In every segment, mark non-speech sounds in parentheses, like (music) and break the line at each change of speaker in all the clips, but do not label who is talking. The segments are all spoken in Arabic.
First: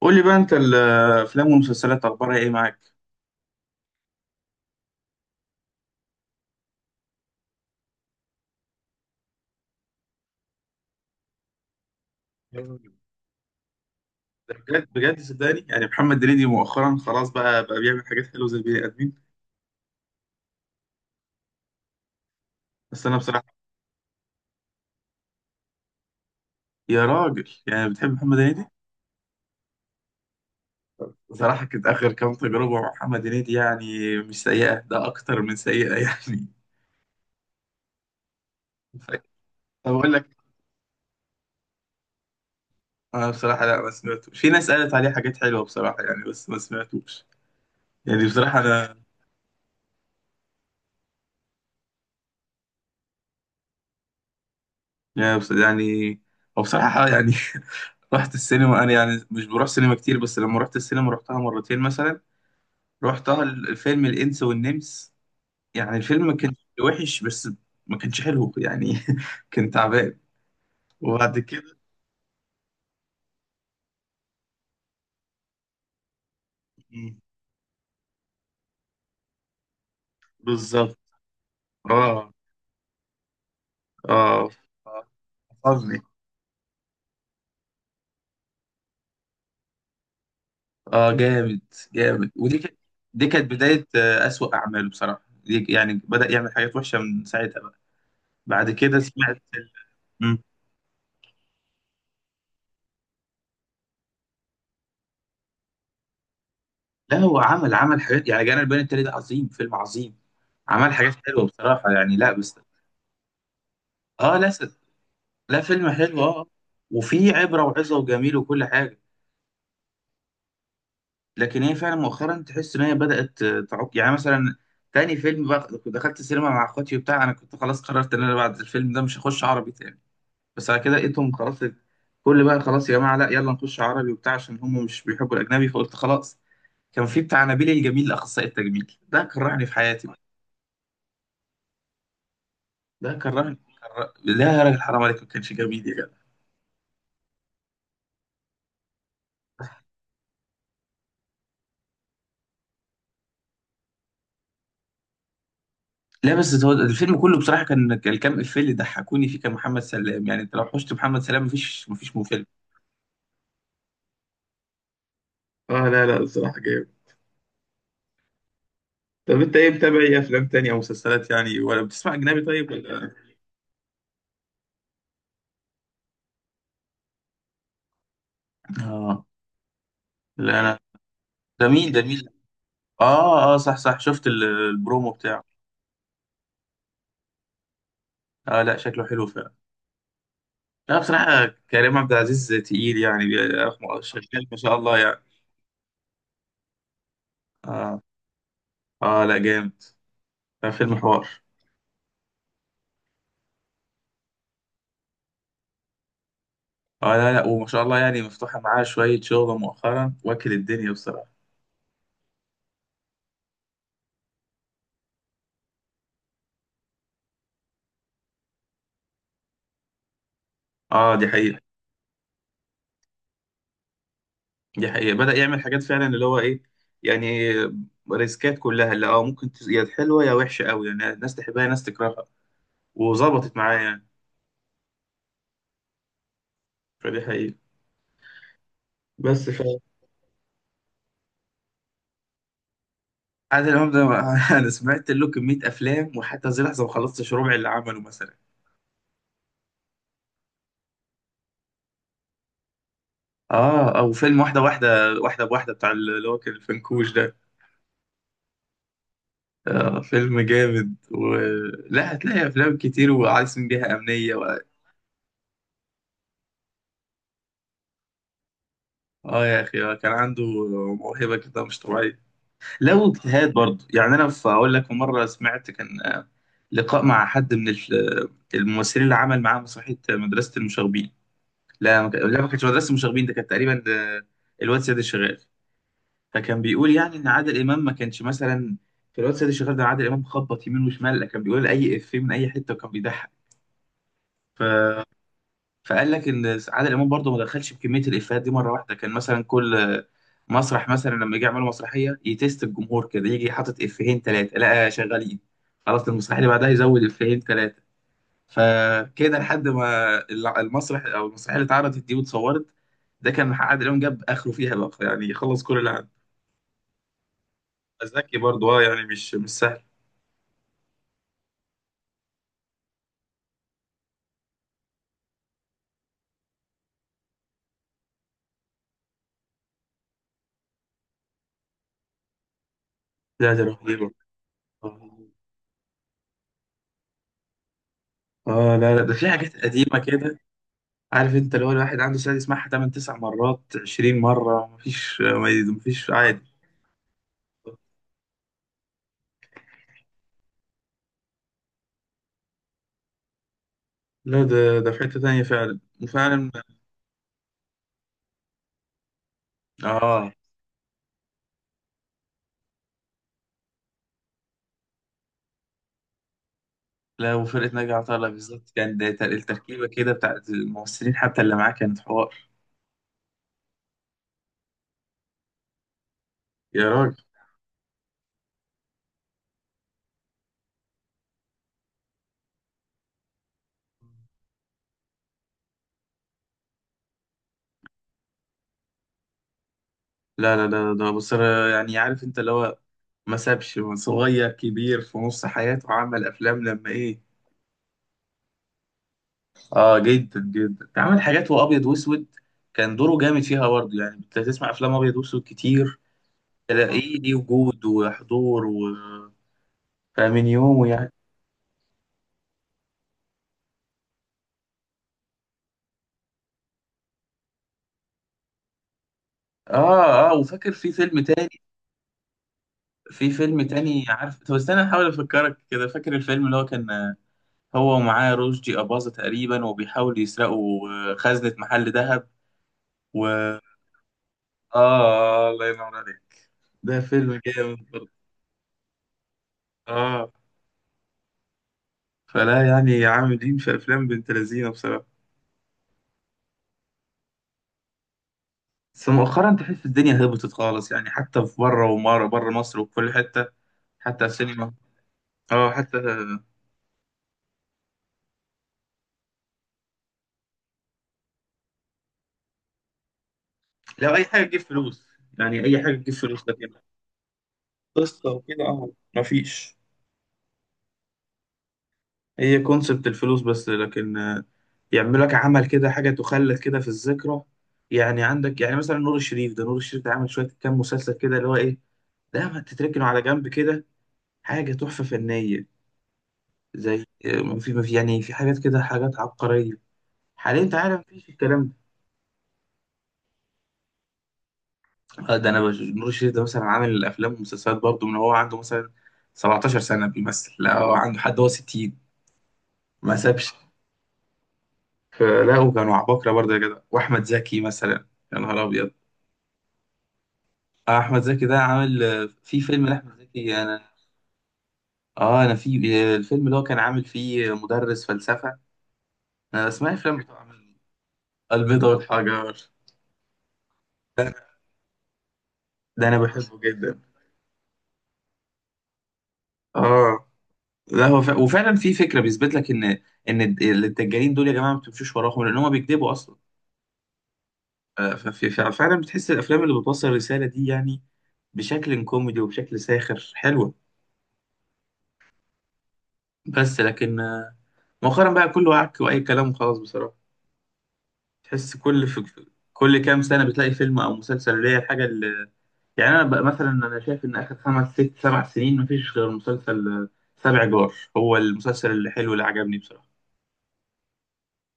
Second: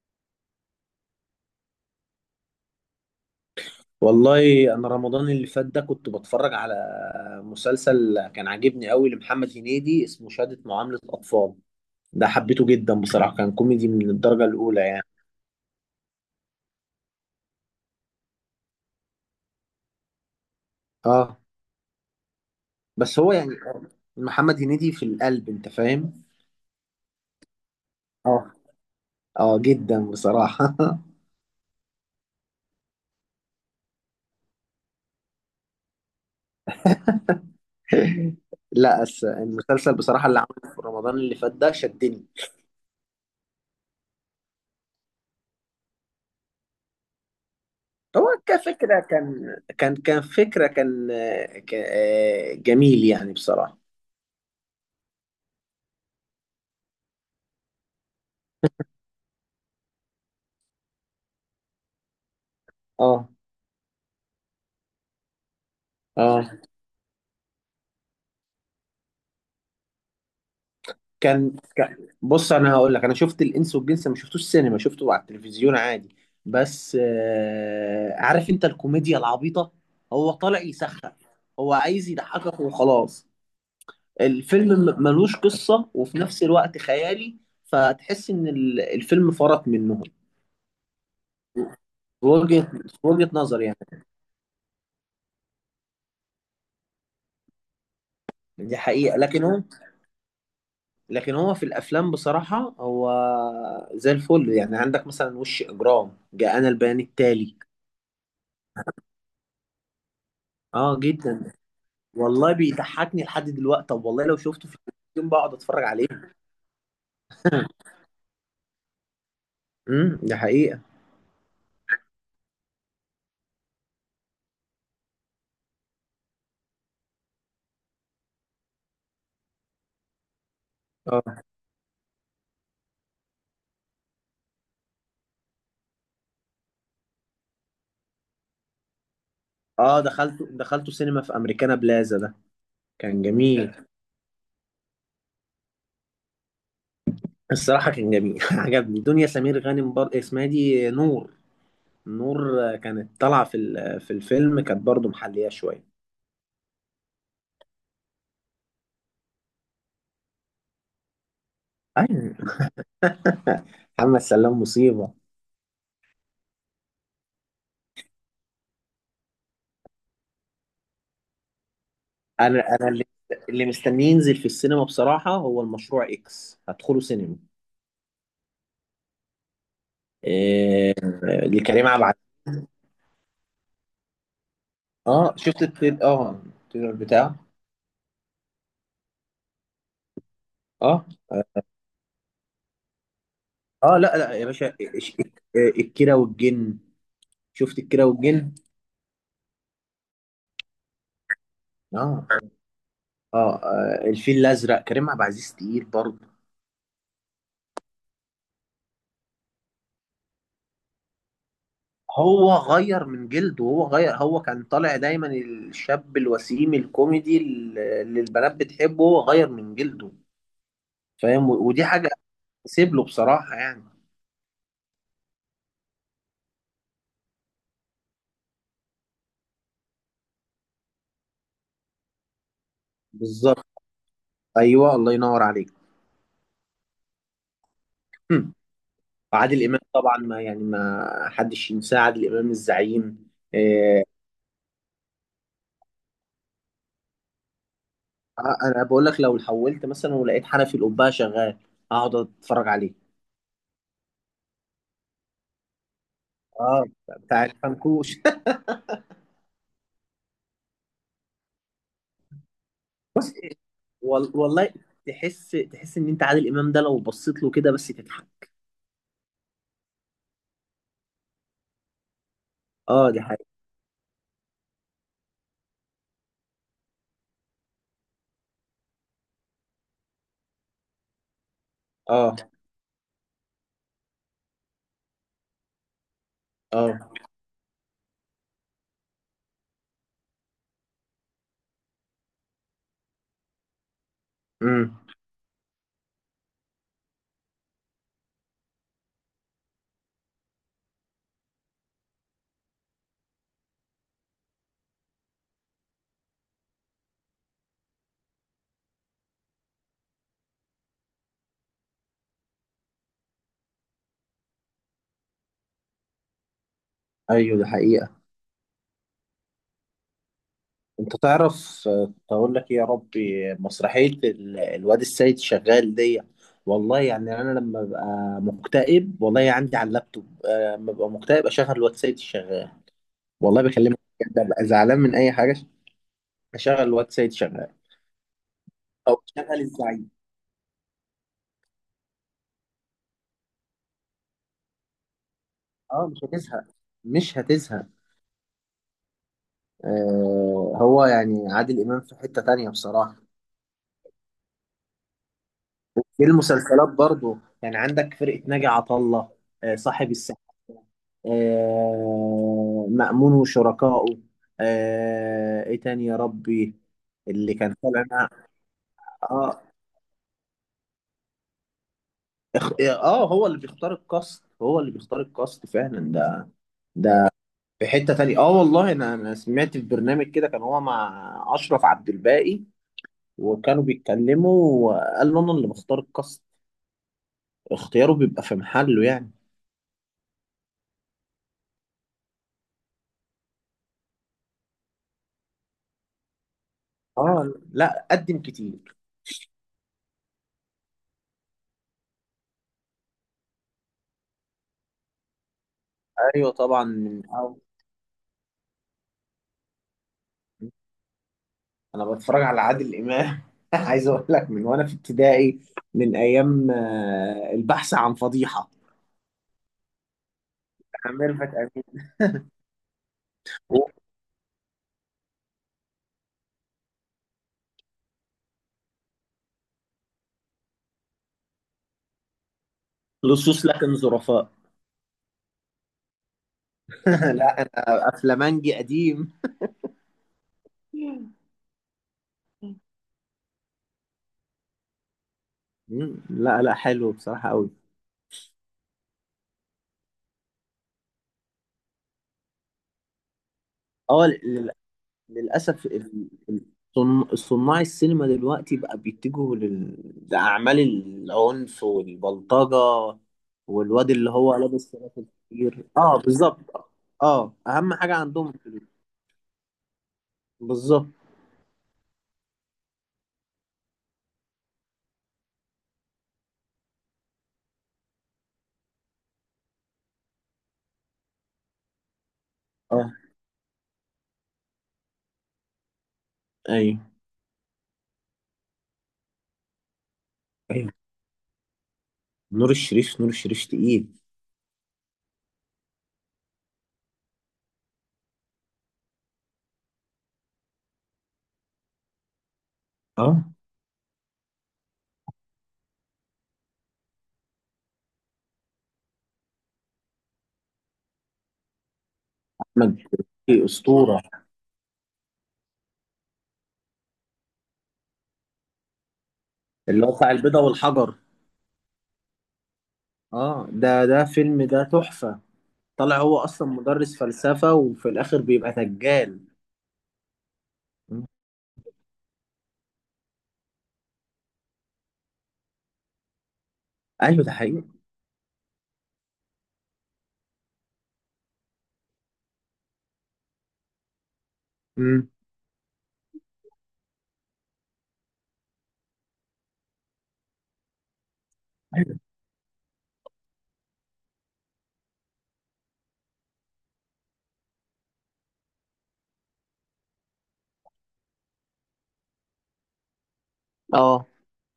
قول لي بقى، انت الافلام والمسلسلات اخبارها ايه معاك؟
والله انا رمضان اللي فات ده كنت بتفرج على مسلسل كان عاجبني قوي لمحمد هنيدي، اسمه شهادة معاملة اطفال. ده حبيته
يلا.
جدا بصراحة، كان كوميدي من الدرجة
ده
الاولى
بجد
يعني.
بجد، صدقني يعني محمد هنيدي مؤخرا خلاص بقى بيعمل حاجات حلوه زي البني ادمين.
اه.
بس انا
بس هو يعني
بصراحه.
محمد هنيدي في القلب، انت فاهم.
يا راجل، يعني بتحب محمد
اه.
هنيدي؟
اه جدا بصراحة.
بصراحه كانت اخر كام تجربه مع محمد هنيدي يعني مش سيئه، ده اكتر من سيئه يعني.
(laughs) لا أس...
(laughs) طب
المسلسل
اقول
بصراحة
لك،
اللي عمله في رمضان اللي فات ده شدني.
انا بصراحه لا، ما سمعتوش، في ناس قالت عليه حاجات حلوه بصراحه يعني، بس ما سمعتوش. يعني
هو
بصراحه
كفكرة
انا،
كان فكرة كان آه، ك... آه، جميل يعني بصراحة.
يعني يعني. هو بصراحه يعني. (laughs) رحت السينما انا، يعني مش بروح سينما كتير، بس لما رحت السينما رحتها مرتين مثلا.
اه.
رحتها الفيلم الانس والنمس. يعني الفيلم ما كانش
اه.
وحش، بس ما كانش حلو يعني. (laughs) كان تعبان. وبعد كده.
بص، انا هقول لك، انا شفت الانس والجنس، ما شفتوش سينما، شفته على التلفزيون عادي. بس
مم.
عارف انت الكوميديا العبيطه، هو طالع
بالظبط.
يسخف، هو عايز
اه
يضحكك وخلاص.
اه.
الفيلم
آه.
ملوش قصه
حفظني.
وفي نفس الوقت خيالي. فتحس ان الفيلم فرط منهم في
اه جامد. جامد، ودي
وجهه.
كانت.
في
دي
وجهه
كانت
نظر يعني.
بداية أسوأ أعماله بصراحة دي، يعني بدأ يعمل حاجات وحشة من ساعتها بقى. بعد
دي
كده
حقيقه،
سمعت
لكن هو،
مم.
لكن هو في الافلام بصراحه، هو زي الفل. يعني عندك مثلا وش اجرام، جاءنا البيان
لا، هو
التالي.
عمل حاجات يعني. جانا البيان التالي ده عظيم، فيلم عظيم. عمل
اه
حاجات حلوه
جدا.
بصراحه يعني، لا
والله
بس.
بيضحكني لحد دلوقتي، طب والله لو
اه
شفته في التلفزيون بقعد
لا
اتفرج
فيلم
عليه.
حلو اه، وفيه عبره
(laughs)
وعظه وجميل وكل حاجه.
ده حقيقة.
لكن هي فعلا مؤخرا تحس ان هي بدات تعك يعني. مثلا تاني فيلم بقى دخلت السينما مع اخواتي وبتاع، انا كنت خلاص قررت ان انا بعد الفيلم ده مش هخش عربي تاني. بس على كده لقيتهم
اه.
خلاص، كل بقى خلاص يا جماعه، لا يلا نخش عربي وبتاع عشان هم مش بيحبوا الاجنبي، فقلت خلاص. كان في بتاع نبيل الجميل اخصائي التجميل، ده كرهني في
اه
حياتي.
دخلته سينما في امريكانا بلازا ده،
ده
كان
كرهني.
جميل.
لا يا راجل، حرام عليك، ما كانش جميل يا جدع.
(laughs) الصراحة كان جميل. (laughs) عجبني دنيا سمير غانم، اسمها إيه دي، نور. نور. كانت طالعة في في الفيلم، كانت برضو محلية شوية.
لا بس هو الفيلم كله بصراحه كان الكام افيه اللي ضحكوني فيه كان محمد سلام، يعني انت لو حشت محمد سلام مفيش مو
ايوه.
فيلم.
(laughs) محمد سلام مصيبة.
اه لا لا، الصراحه جامد. طب انت ايه، متابع ايه افلام تانية او مسلسلات يعني، ولا بتسمع اجنبي،
انا
طيب
انا اللي
ولا؟
اللي مستني ينزل في السينما بصراحة هو المشروع اكس، هدخله سينما.
اه لا، انا.
إيه... لكريم
جميل
عبد.
جميل. اه اه، صح صح، شفت البرومو
اه،
بتاعه؟
شفت التريلر بتاعه.
اه لا، شكله حلو فعلا. لا
اه.
بصراحه كريم عبد العزيز تقيل، يعني
اه، لا لا يا
شغال ما
باشا،
شاء الله يعني.
إيه، الكيرة والجن. شفت
اه
الكيرة والجن.
اه لا جامد. لا، فيلم حوار.
اه. اه الفيل الازرق، كريم عبد العزيز تقيل برضه.
اه لا لا، وما شاء الله يعني مفتوحة معاه شوية شغل مؤخرا، واكل الدنيا بصراحة.
هو غير من جلده، هو غير هو كان طالع دايما الشاب الوسيم الكوميدي اللي البنات بتحبه، هو غير من جلده،
اه دي
فاهم.
حقيقة.
ودي حاجة، سيب له بصراحة يعني.
دي حقيقة بدأ يعمل حاجات فعلا اللي هو ايه، يعني ريسكات كلها اللي اه ممكن يا حلوة يا وحشة قوي، يعني ناس تحبها ناس تكرهها. وظبطت
بالظبط.
معاه يعني.
ايوه الله ينور عليك.
فدي حقيقة.
هم.
بس
عادل امام طبعا، ما يعني ما حدش ينساه، عادل امام الزعيم.
عادل إمام ده
آه.
(laughs) انا سمعت له كمية افلام، وحتى زي لحظة ما خلصتش ربع اللي عمله مثلا.
انا بقول لك، لو حولت مثلا ولقيت حنفي القبه شغال، اقعد اتفرج عليه.
اه، او فيلم واحدة واحدة، واحدة بواحدة بتاع، اللي هو كان
اه
الفنكوش ده.
بتاع الفنكوش. (laughs)
آه فيلم جامد لا هتلاقي افلام كتير
بص،
وعايزين بيها امنيه
والله تحس ان انت عادل امام ده لو بصيت له كده بس تضحك.
اه يا اخي، كان عنده موهبه كده مش طبيعيه. لو
اه دي
اجتهاد
حقيقة.
برضه يعني، انا اقول لك مره سمعت كان، لقاء مع حد من الممثلين اللي عمل معاه مسرحيه مدرسه المشاغبين.
اه.
لا ما كانتش مدرسه المشاغبين، ده كانت تقريبا ده الواد سيد الشغال. فكان بيقول
اه.
يعني ان عادل امام ما كانش مثلا في الواد سيد الشغال ده، عادل امام خبط يمين وشمال، لا كان بيقول اي افيه من اي حته وكان بيضحك.
امم.
فقال لك عادل امام برضه ما دخلش بكميه الافيهات دي مره واحده، كان مثلا كل مسرح مثلا لما يجي يعملوا مسرحيه يتست الجمهور كده، يجي حاطط افيهين ثلاثه، لا شغالين، خلاص المسرحيه اللي بعدها يزود افيهين ثلاثه. فكده لحد ما المسرح او المسرحيه اللي اتعرضت دي واتصورت، ده كان عادل امام جاب اخره فيها بقى، يعني خلص كل اللي عنده.
ايوه دي حقيقة.
ذكي برضه اه، يعني مش سهل.
انت تعرف، اقول لك إيه يا ربي، مسرحية الواد السيد شغال دي. والله يعني انا لما ببقى مكتئب، والله عندي على اللابتوب، لما ببقى مكتئب اشغل الواد السيد الشغال.
لا
والله
ده
بكلمك
رهيب.
بجد، ببقى زعلان
اه،
من اي حاجة، اشغل الواد سيد شغال،
لا لا، ده
او
في حاجات
اشغل
قديمه
الزعيم.
كده. عارف انت، اللي هو الواحد عنده سعادة يسمعها 8 9 مرات 20 مرة، مفيش ما-
اه
مفيش
مش
عادي.
هتزهق. مش هتزهق. آه. هو يعني عادل امام في حتة تانية بصراحة.
لا ده في حتة تانية فعلا
في
وفعلا.
المسلسلات برضو، يعني عندك فرقة ناجي عطا الله، آه صاحب
اه
الساعة، آه مأمون وشركائه، آه ايه تاني يا ربي.
لا،
اللي
وفرقة
كان
ناجي
طالع
عطا الله
معاه.
بالظبط، كان ده
اه.
التركيبة كده بتاعت الممثلين، حتى اللي معاه كانت حوار.
اه هو اللي بيختار الكاست، هو اللي بيختار الكاست فعلا ده.
يا راجل،
في حتة تانية. اه والله انا، سمعت في برنامج كده كان هو مع اشرف عبد الباقي وكانوا بيتكلموا، وقال له انا اللي بختار الكاست. اختياره بيبقى في محله يعني.
لا لا لا، ده بص. يعني عارف انت اللي هو ما سابش صغير كبير، في نص حياته عمل افلام لما ايه.
اه لا قدم كتير.
اه جدا جدا، عمل حاجات وابيض واسود. كان دوره جامد فيها برضه، يعني انت تسمع افلام ابيض واسود كتير
ايوه طبعا
تلاقيه
من
ليه
أول.
وجود وحضور فمن يومه يعني.
انا بتفرج على عادل امام (laughs) عايز اقول لك، من وانا في ابتدائي، من ايام البحث عن فضيحة
اه اه، وفاكر في
بتاع
فيلم تاني.
ميرفت امين.
في فيلم تاني عارف، طب استنى احاول افكرك كده، فاكر الفيلم اللي هو كان هو ومعاه رشدي أباظة تقريبا، وبيحاولوا يسرقوا خزنة محل ذهب. و اه.
لصوص لكن ظرفاء.
الله ينور عليك. ده
(laughs)
فيلم
لا
جامد
انا
برضه.
افلامنجي قديم.
اه،
(laughs)
فلا يعني عاملين في افلام بنت لذينه بصراحه.
مم. لا لا حلو بصراحة قوي.
بس مؤخرا تحس الدنيا هبطت خالص يعني، حتى في بره، ومره بره مصر وفي كل حته، حتى في
اه
السينما. اه
للأسف،
حتى.
صناع السينما دلوقتي بقى بيتجهوا لأعمال العنف والبلطجة، والواد
لو اي
اللي
حاجه
هو
تجيب
لابس
فلوس،
سلاحف
يعني اي
كتير.
حاجه تجيب
اه
فلوس، لكن
بالظبط. اه أهم حاجة
قصه
عندهم
وكده
الفلوس.
اه. مفيش.
بالظبط.
هي كونسبت الفلوس بس، لكن يعملوا لك عمل كده حاجه تخلد كده في الذكرى. يعني عندك يعني مثلا نور الشريف ده، نور الشريف ده عامل شويه كام مسلسل كده اللي هو ايه، ده ما تتركنوا
اه.
على جنب كده، حاجه تحفه فنيه. زي
ايوه.
ما في يعني، في حاجات كده حاجات عبقريه. حاليا انت
ايوه
عارف مفيش الكلام.
نور الشريف. نور الشريف تقيل.
ده آه، ده انا بش... نور الشريف ده مثلا عامل الافلام والمسلسلات برضه من هو عنده مثلا 17 سنه بيمثل، لا هو عنده حد هو 60، ما
اه
سابش. فلاقوا كانوا عباقرة برضه يا جدع، وأحمد زكي مثلا. يا نهار أبيض. أحمد زكي ده عامل، في فيلم
أحمد
لأحمد زكي
مكي
أنا،
أسطورة.
أنا في، الفيلم اللي هو كان عامل فيه مدرس فلسفة. أنا أسمع
اللي هو
الأفلام
بتاع
بتوع
البيضة
عامل
والحجر.
البيضة والحجر.
اه، ده ده فيلم، ده تحفة.
ده
طلع
أنا
هو
بحبه
أصلا
جدا.
مدرس فلسفة وفي الآخر بيبقى دجال.
آه لا هو
مم.
وفعلا في فكرة بيثبت لك إن الدجالين دول يا جماعة، ما بتمشوش وراهم لأن هم بيكذبوا أصلا.
ايوه ده حقيقي.
فعلا بتحس الأفلام اللي بتوصل الرسالة دي يعني بشكل كوميدي وبشكل ساخر حلوة.
مم.
بس لكن مؤخرا بقى كله عك واي كلام وخلاص بصراحه. تحس كل كل كام سنه بتلاقي فيلم او مسلسل اللي هي الحاجه اللي، يعني انا بقى مثلا انا شايف ان اخر خمس ست سبع سنين مفيش غير مسلسل، سبع جار، هو المسلسل اللي حلو اللي عجبني بصراحه.
اه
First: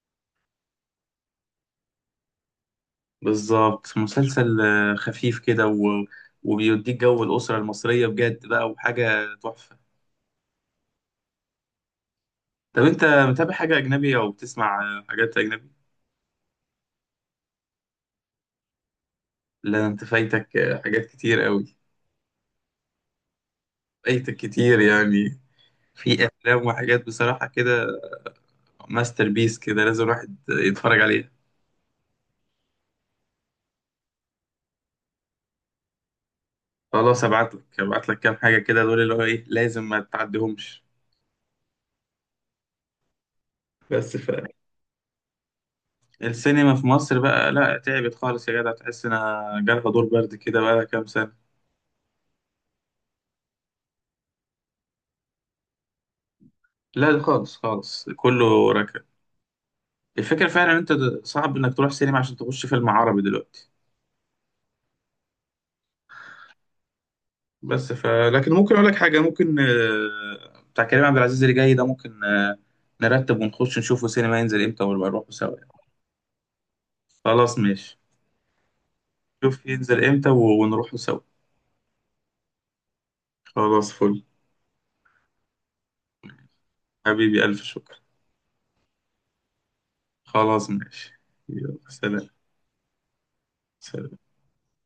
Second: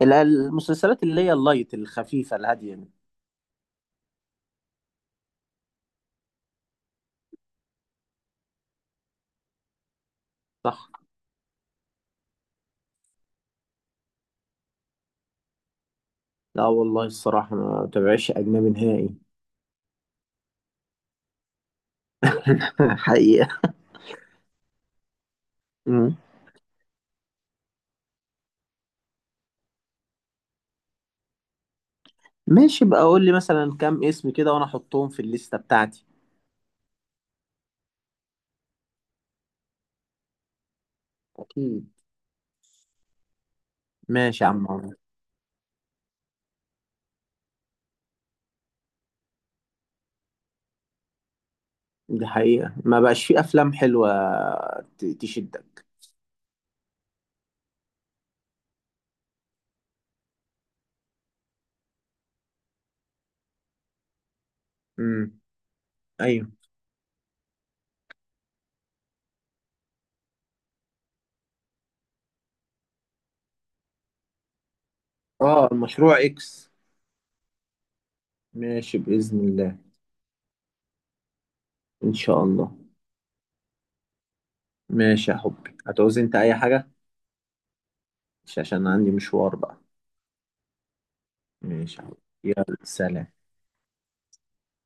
المسلسلات اللي هي اللايت الخفيفة الهادية دي.
بالظبط مسلسل خفيف كده وبيديك جو الاسره المصريه بجد بقى، وحاجه تحفه.
صح.
طب انت متابع حاجه اجنبي او بتسمع حاجات اجنبي؟
لا والله الصراحة ما بتابعش أجنبي نهائي.
لا انت فايتك حاجات كتير قوي.
(laughs) حقيقة.
فايتك كتير يعني.
مم.
في افلام وحاجات بصراحه كده، ماستر بيس كده، لازم الواحد يتفرج عليها.
ماشي بقى، قول لي مثلا كام اسم كده وأنا أحطهم في الليستة بتاعتي.
خلاص، ابعت لك كام حاجه كده، دول اللي هو ايه لازم ما تعديهمش.
أكيد.
بس،
ماشي يا عم عمرو.
فالسينما في مصر بقى لا تعبت خالص يا جدع، تحس انها جالها دور برد كده بقى لها كام سنه.
دي حقيقة، ما بقاش في أفلام حلوة تشدك.
لا ده خالص خالص كله ركب. الفكره فعلا انت صعب انك تروح سينما عشان تخش فيلم عربي دلوقتي.
مم. أيوه.
بس لكن ممكن اقول لك حاجه، ممكن، بتاع كريم عبد العزيز اللي جاي ده، ممكن نرتب ونخش نشوفه سينما ينزل امتى ونبقى نروحه سوا.
آه المشروع إكس.
خلاص ماشي.
ماشي بإذن
شوف
الله.
ينزل امتى ونروحوا سوا.
إن شاء الله.
خلاص فل.
ماشي يا حبي، هتعوز أنت أي حاجة؟
حبيبي ألف شكر.
مش عشان عندي مشوار بقى.
خلاص ماشي. يلا
ماشي يا حبي.
سلام.
يلا سلام.
سلام.